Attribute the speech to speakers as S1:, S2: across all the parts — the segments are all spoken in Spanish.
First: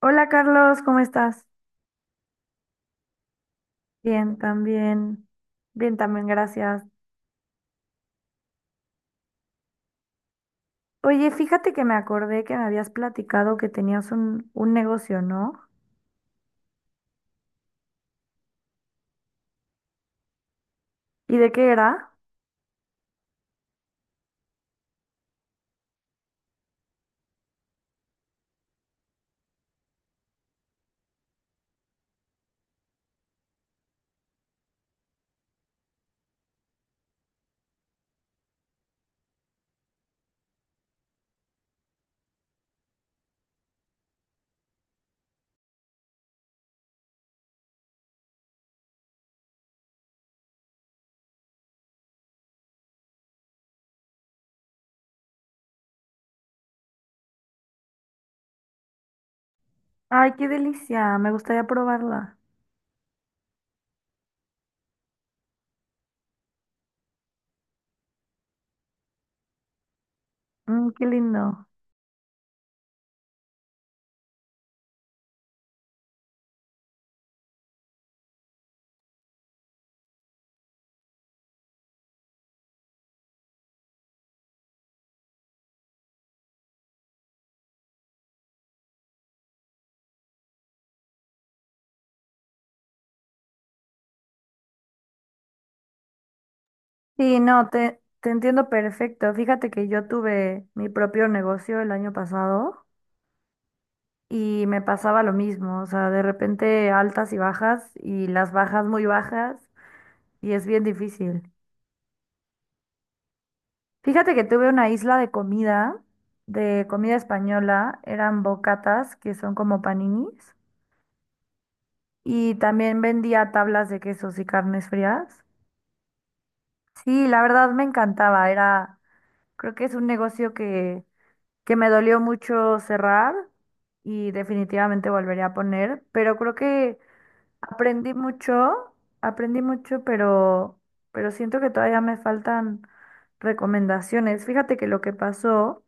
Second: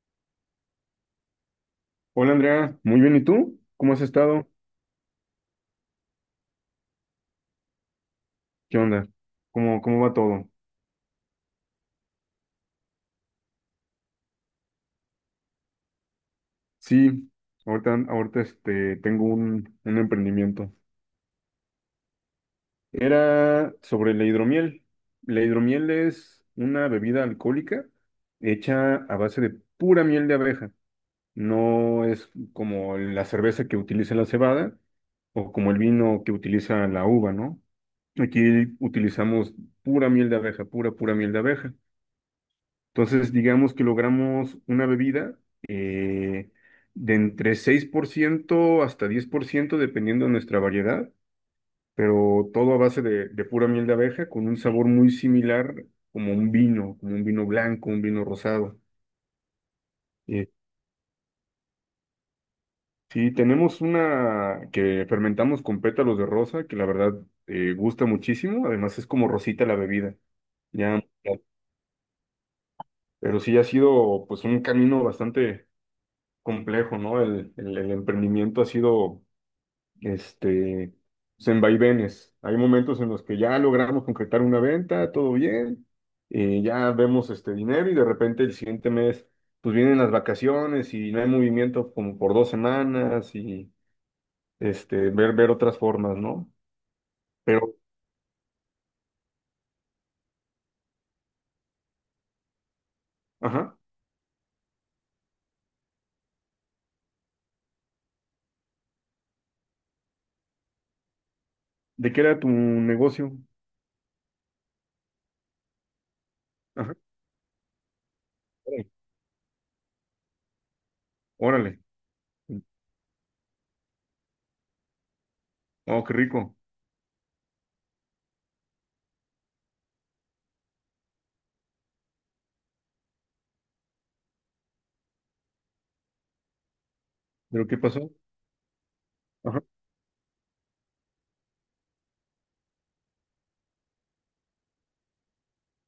S1: Hola Carlos, ¿cómo estás?
S2: Hola Andrea, muy bien, ¿y tú? ¿Cómo has
S1: Bien,
S2: estado?
S1: también. Bien, también, gracias.
S2: ¿Qué onda? ¿Cómo va todo?
S1: Oye, fíjate que me acordé que me habías platicado que tenías un negocio, ¿no?
S2: Sí, ahorita tengo un emprendimiento.
S1: ¿Y de qué era?
S2: Era sobre la hidromiel. La hidromiel es una bebida alcohólica hecha a base de pura miel de abeja. No es como la cerveza que utiliza la cebada o como el vino que utiliza la uva, ¿no? Aquí utilizamos pura miel de abeja, pura, pura miel de abeja. Entonces, digamos que logramos una bebida eh, de entre 6% hasta 10% dependiendo de nuestra variedad, pero todo a base de pura miel de abeja, con un sabor muy similar como un vino blanco, un vino rosado.
S1: Ay, qué
S2: Eh,
S1: delicia, me gustaría probarla.
S2: sí, tenemos una que fermentamos con pétalos de rosa, que la verdad gusta muchísimo, además es como rosita la bebida,
S1: Mm,
S2: ya,
S1: qué lindo.
S2: pero sí ha sido pues un camino bastante complejo, ¿no? El emprendimiento ha sido este, pues, en vaivenes. Hay momentos en los que ya logramos concretar una venta, todo bien, ya vemos este dinero y de repente el siguiente mes, pues vienen las vacaciones y no hay movimiento como por 2 semanas y ver otras formas, ¿no?
S1: Sí, no,
S2: Pero,
S1: te entiendo perfecto. Fíjate que yo tuve mi propio negocio el año pasado
S2: ajá,
S1: y me pasaba lo mismo, o sea, de repente altas y bajas y las bajas muy bajas y es bien difícil.
S2: ¿de qué era tu negocio?
S1: Fíjate que tuve una isla de
S2: Ajá,
S1: comida española, eran
S2: órale,
S1: bocatas, que son como paninis,
S2: órale.
S1: y también vendía tablas de quesos y carnes frías.
S2: Oh, qué rico.
S1: Sí, la verdad me encantaba, era, creo que es un negocio que me dolió mucho cerrar y definitivamente volvería a poner, pero creo que
S2: ¿Pero qué pasó?
S1: aprendí mucho, aprendí mucho, pero siento que todavía me faltan recomendaciones. Fíjate que lo que pasó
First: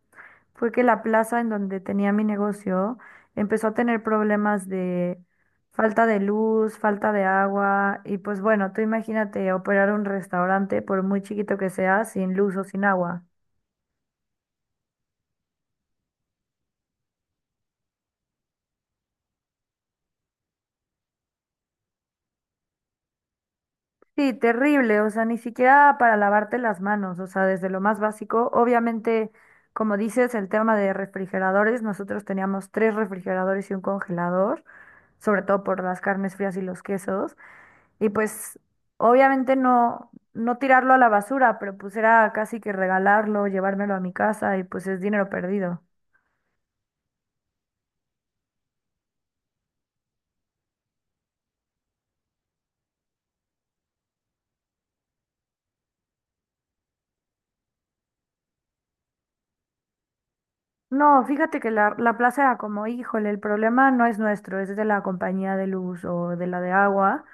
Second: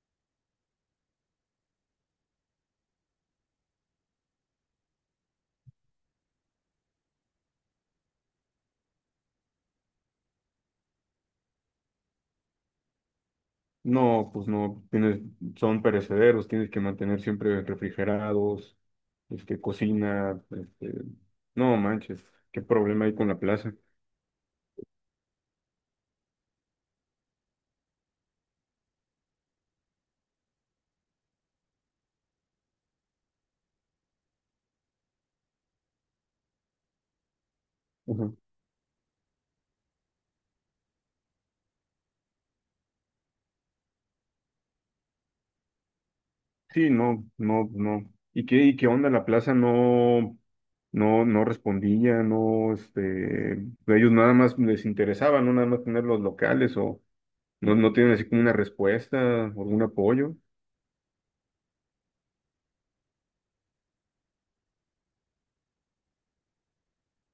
S1: fue que la plaza en donde tenía mi negocio empezó a tener problemas de falta de luz, falta de agua y pues bueno, tú imagínate operar un restaurante por muy chiquito que sea sin luz o sin agua.
S2: No, pues no, son perecederos, tienes que mantener siempre refrigerados, este, cocina, no manches, qué problema hay con la plaza.
S1: Sí, terrible, o sea, ni siquiera para lavarte las manos, o sea, desde lo más básico. Obviamente, como dices, el tema de refrigeradores, nosotros teníamos tres refrigeradores y un congelador, sobre todo por las carnes frías y los quesos, y
S2: Ujú.
S1: pues obviamente no, no tirarlo a la basura, pero pues era casi que regalarlo, llevármelo a mi casa y pues es dinero perdido.
S2: Sí, no, no, no. ¿Y qué onda? La plaza no, no, no respondía, no, ellos nada más les interesaba, no nada más tener los locales o no, no tienen así como una respuesta, algún apoyo.
S1: No, fíjate que la plaza era como, híjole, el problema no es nuestro, es de la compañía de luz o de la de agua.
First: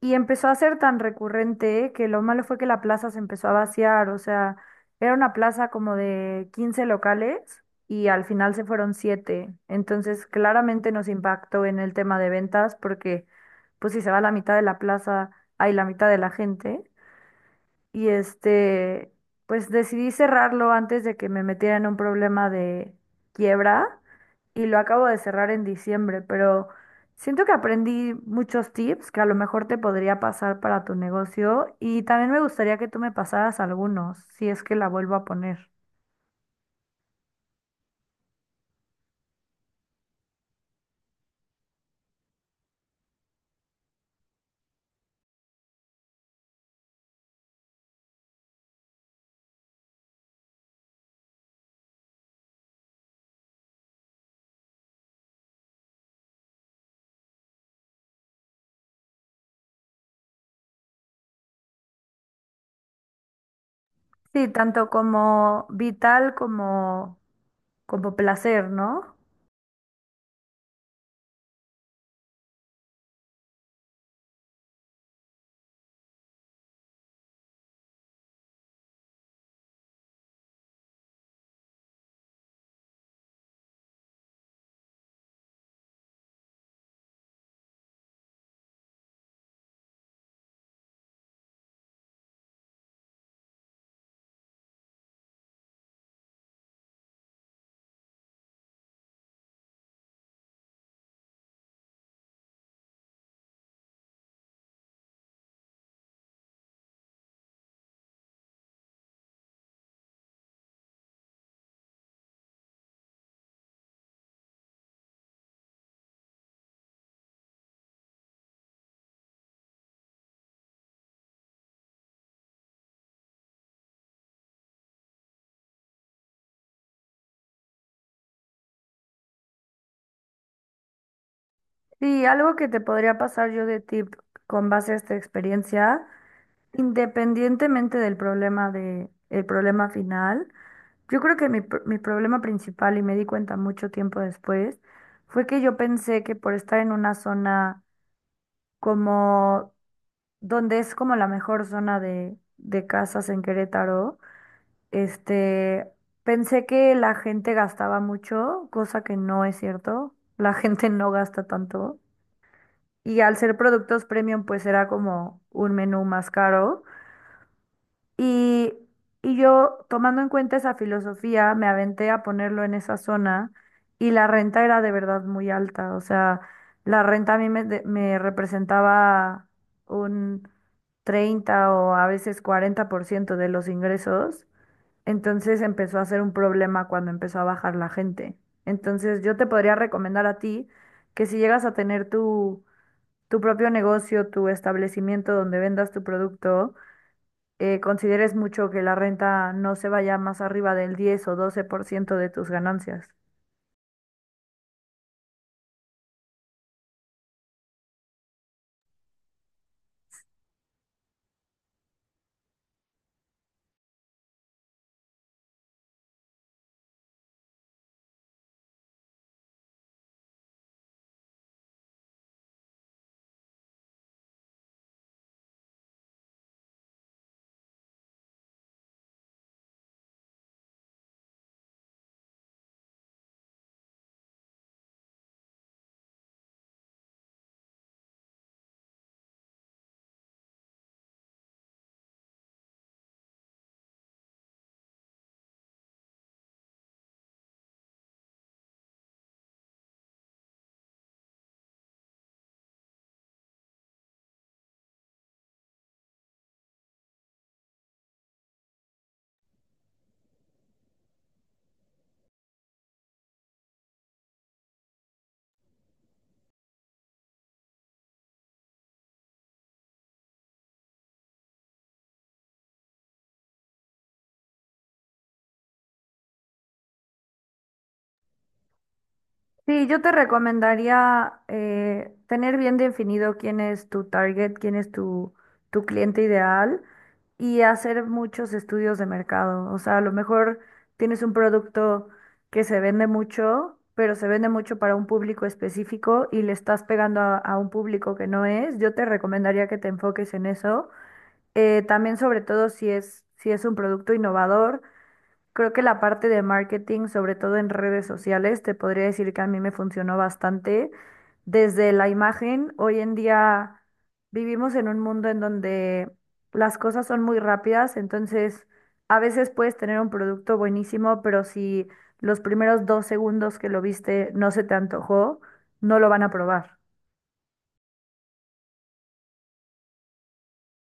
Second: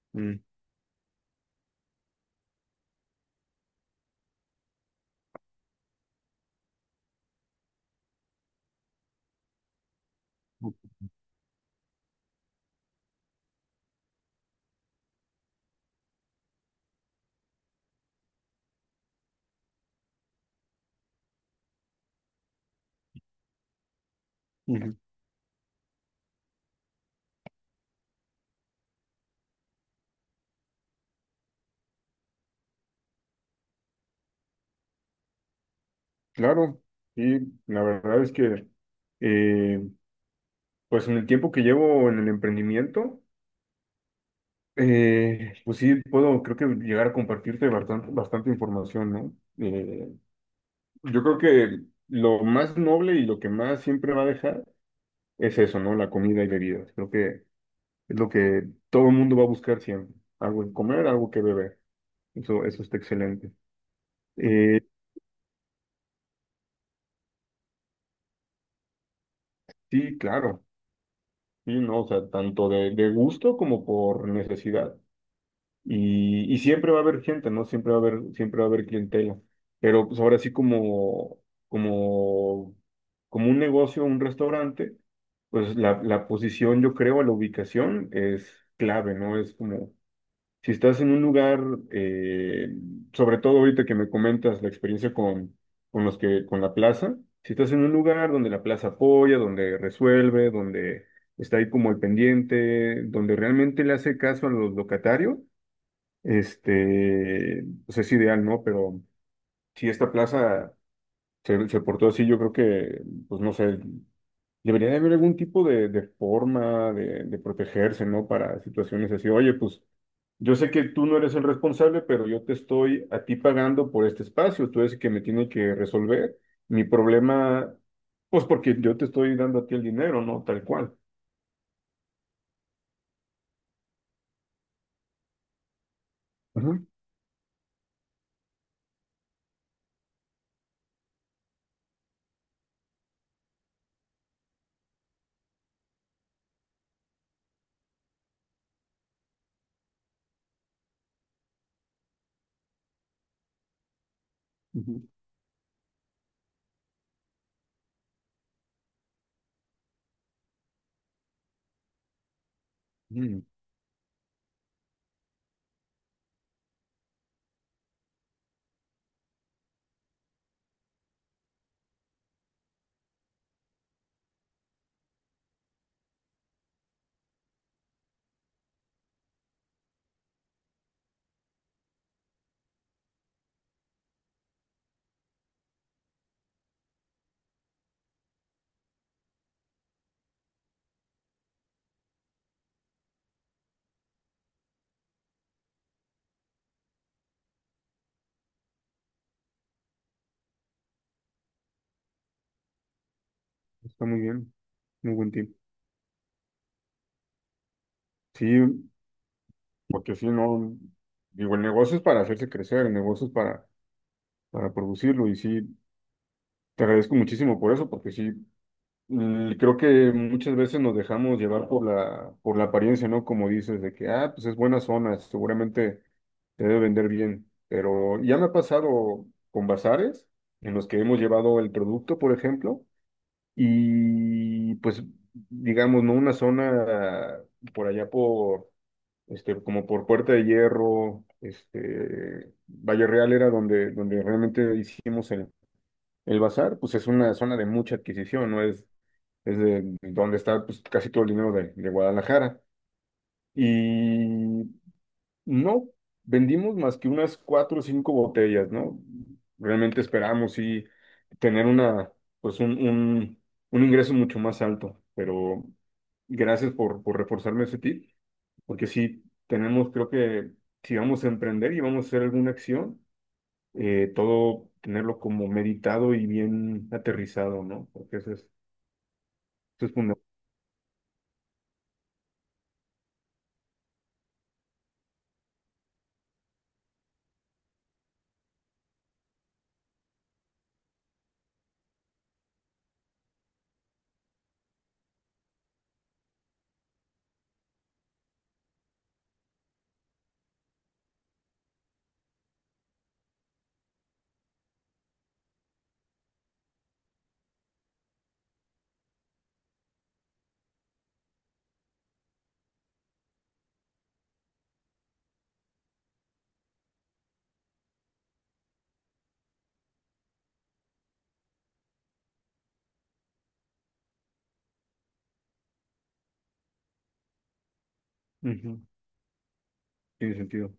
S1: Y
S2: Mm.
S1: empezó a ser tan recurrente que lo malo fue que la plaza se empezó a vaciar, o sea, era una plaza como de 15 locales y al final se fueron 7. Entonces, claramente nos impactó en el tema de ventas porque, pues si se va la mitad de la plaza, hay la mitad de la gente y este, pues decidí cerrarlo antes de que me metiera en un problema de quiebra y lo
S2: Ujú.
S1: acabo de cerrar en diciembre, pero siento que aprendí muchos tips que a lo mejor te podría pasar para tu negocio y también me gustaría que tú me pasaras algunos, si es que la vuelvo a poner.
S2: Claro, sí, la verdad es que eh, Pues en el tiempo que llevo en el emprendimiento, pues sí, puedo, creo que llegar a compartirte bastante, bastante información, ¿no? Eh, yo creo que lo más noble y lo que más siempre va a dejar es eso, ¿no? La comida y bebidas. Creo que es lo que todo el mundo va a buscar siempre. Algo que comer, algo que beber. Eso está excelente.
S1: Sí,
S2: Eh,
S1: tanto como vital como como placer, ¿no?
S2: sí, claro. Sí, no, o sea, tanto de gusto como por necesidad. Y siempre va a haber gente, ¿no? Siempre va a haber, siempre va a haber clientela. Pero pues ahora sí como, como un negocio, un restaurante, pues la posición, yo creo, la ubicación es clave, ¿no? Es como, si estás en un lugar, eh, sobre todo ahorita que me comentas la experiencia con la plaza, si estás en un lugar donde la plaza apoya, donde resuelve, donde está ahí como el pendiente, donde realmente le hace caso a los locatarios, pues es ideal, ¿no? Pero si esta plaza se portó así, yo creo que, pues no sé, debería de haber algún tipo de forma de protegerse, ¿no? Para situaciones así. Oye, pues yo sé que tú no eres el responsable, pero yo te estoy a ti pagando por este espacio. Tú eres el que me tiene que resolver mi problema, pues porque yo te estoy dando a ti el dinero, ¿no? Tal cual.
S1: Sí, algo que te podría pasar yo de tip con base a esta experiencia.
S2: Ajá,
S1: Independientemente del problema de, el problema final, yo creo que mi problema principal, y me di cuenta mucho tiempo después, fue que yo pensé que por estar en una zona como, donde es como la mejor zona de casas en Querétaro,
S2: ujú.
S1: este, pensé que la gente gastaba mucho, cosa que no es cierto, la gente no gasta tanto, y al
S2: Mm,
S1: ser productos premium, pues era como un menú más caro. Y, y yo, tomando en cuenta esa filosofía, me aventé a ponerlo en esa zona y la renta era de verdad muy alta. O sea, la renta a mí me representaba un 30% o a veces 40% de los ingresos. Entonces empezó a ser un problema cuando empezó a bajar la gente. Entonces yo te podría recomendar a ti que si llegas a tener tu, tu propio negocio, tu establecimiento donde vendas tu producto, consideres mucho que la renta no se vaya más arriba del 10% o 12% de tus ganancias.
S2: Está muy bien, muy buen tip. Sí, porque si no, digo, el negocio es para hacerse crecer, el negocio es para producirlo. Y sí, te agradezco muchísimo por eso, porque sí, creo que muchas veces nos dejamos llevar por la apariencia, ¿no? Como dices, de que, ah, pues es buena zona, seguramente te debe vender bien. Pero ya me ha pasado con bazares en los que hemos llevado el producto, por ejemplo, y pues, digamos, ¿no? Una zona por allá por como por Puerta de Hierro, Valle Real era donde realmente hicimos el bazar, pues es una zona de mucha adquisición, ¿no? Es de donde está pues, casi todo el dinero de Guadalajara. Y no vendimos más que unas cuatro o cinco botellas, ¿no? Realmente esperamos sí tener pues un ingreso mucho más alto, pero gracias por reforzarme ese tip, porque sí tenemos, creo que si vamos a emprender y vamos a hacer alguna acción, todo tenerlo como meditado y bien aterrizado, ¿no? Porque eso es,
S1: Sí,
S2: eso es
S1: yo te
S2: fundamental.
S1: recomendaría tener bien definido quién es tu target, quién es tu, tu cliente ideal y hacer muchos estudios de mercado. O sea, a lo mejor tienes un producto que se vende mucho, pero se vende mucho para un público específico y le estás pegando a un público que no es. Yo te recomendaría que te enfoques en eso. También sobre todo si es, si es un producto innovador, creo que la parte de marketing, sobre todo en redes sociales, te podría decir que a mí me funcionó bastante. Desde la imagen, hoy en día vivimos en un mundo en donde las cosas son muy rápidas, entonces a veces puedes tener un producto buenísimo, pero si los primeros 2 segundos que lo viste no se te antojó, no lo van a probar.
S2: Ujú, tiene sentido.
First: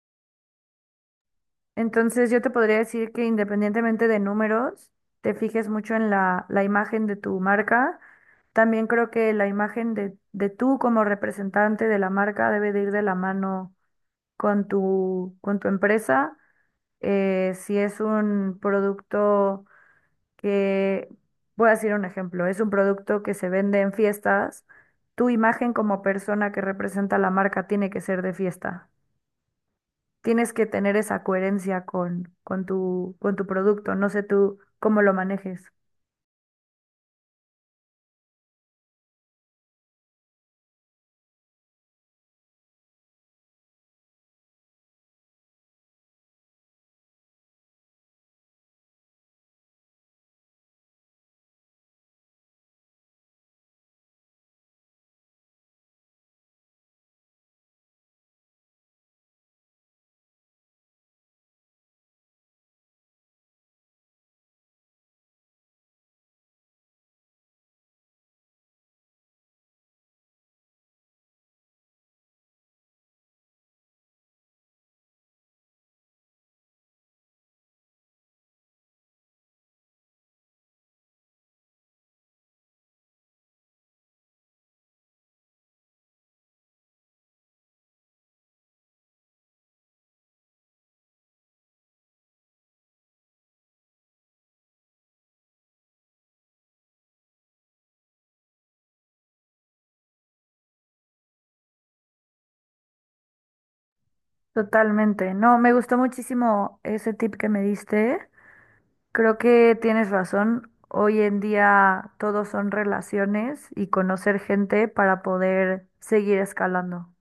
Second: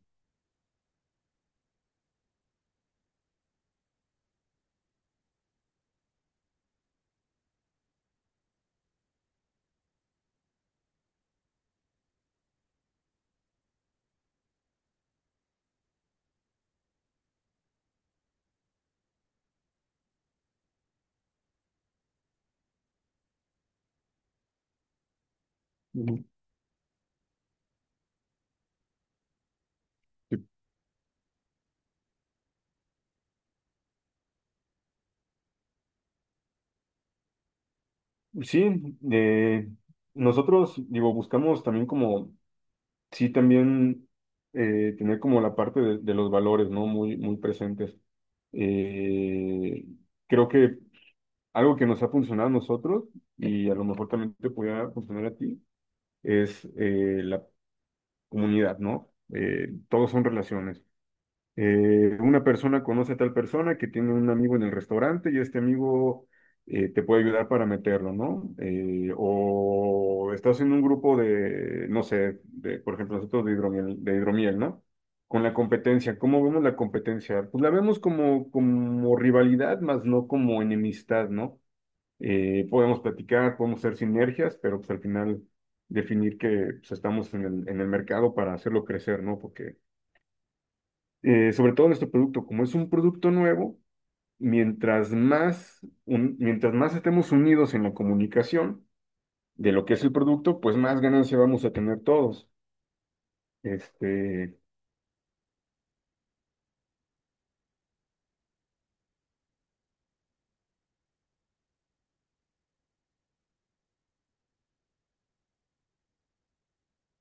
S1: Entonces yo te podría decir que independientemente de números, te fijes mucho en la imagen de tu marca. También creo que la imagen de tú como representante de la marca debe de ir de la mano con tu empresa. Si es un producto que, voy a decir un ejemplo, es un producto que se vende en fiestas, tu imagen como
S2: Ujú.
S1: persona que representa la marca tiene que ser de fiesta. Tienes que tener esa coherencia con tu producto. No sé tú cómo lo manejes.
S2: Sí, eh, nosotros, digo, buscamos también como sí también tener como la parte de los valores, ¿no? Muy, muy presentes. Eh, Creo que algo que nos ha funcionado a nosotros y a lo mejor también te pudiera funcionar a ti es la comunidad, ¿no? Todos son relaciones. Una persona conoce a tal persona que tiene un amigo en el restaurante y este amigo te puede ayudar para meterlo, ¿no? O estás en un grupo de, no sé, de, por ejemplo, nosotros de hidromiel, ¿no? Con la competencia, ¿cómo vemos la competencia? Pues la vemos como rivalidad, más no como enemistad, ¿no? Podemos platicar, podemos hacer sinergias, pero pues al final definir que pues, estamos en el mercado para hacerlo crecer, ¿no? Porque sobre todo nuestro producto, como es un producto nuevo, mientras más, mientras más estemos unidos en la comunicación de lo que es el producto, pues más ganancia vamos a tener todos. Este,
S1: Totalmente. No, me gustó muchísimo ese tip que me diste. Creo que tienes razón. Hoy en día todo son relaciones y conocer gente para poder seguir escalando.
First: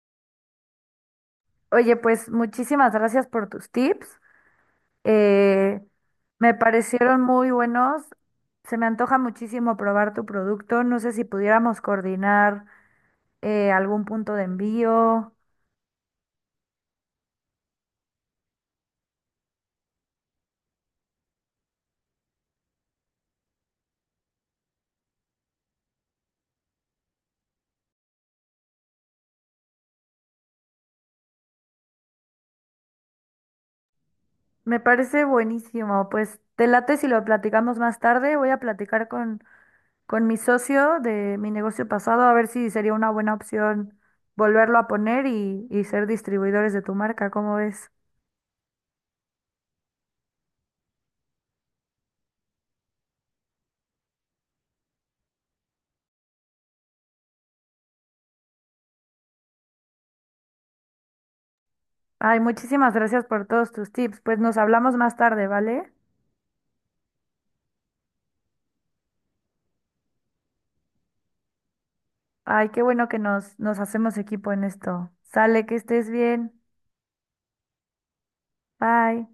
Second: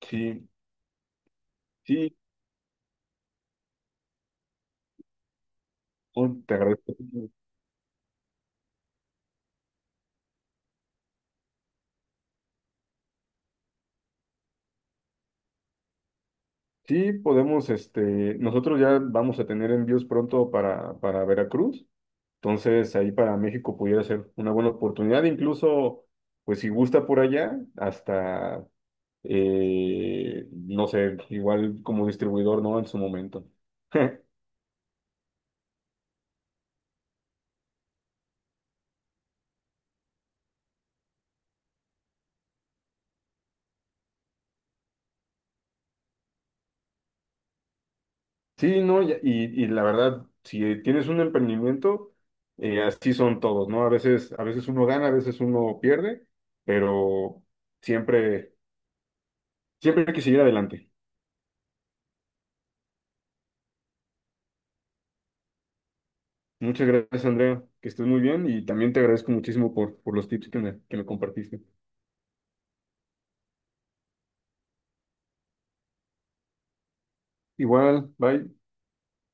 S2: sí,
S1: Oye,
S2: sí,
S1: pues muchísimas gracias por tus tips. Eh,
S2: oh,
S1: Me
S2: te agradezco.
S1: parecieron muy buenos. Se me antoja muchísimo probar tu producto. No sé si pudiéramos coordinar algún punto de envío.
S2: Sí, podemos, nosotros ya vamos a tener envíos pronto para Veracruz, entonces ahí para México pudiera ser una buena oportunidad, incluso, pues si gusta por allá, hasta no sé, igual como distribuidor, ¿no? En su momento.
S1: Me parece buenísimo. Pues te late si lo platicamos más tarde. Voy a platicar con mi socio de mi negocio pasado a ver si sería una buena opción volverlo a poner y ser distribuidores de tu marca. ¿Cómo ves?
S2: Sí, no, y la verdad, si tienes un emprendimiento, así son todos, ¿no? A veces uno gana, a veces uno pierde, pero siempre, siempre hay que seguir adelante.
S1: Ay, muchísimas gracias por todos tus tips. Pues nos hablamos más tarde, ¿vale?
S2: Muchas gracias, Andrea, que estés muy bien y también te agradezco muchísimo por los tips que me compartiste.
S1: Ay, qué bueno que nos hacemos equipo en esto. Sale, que estés bien.
S2: Igual, bye.
S1: Bye.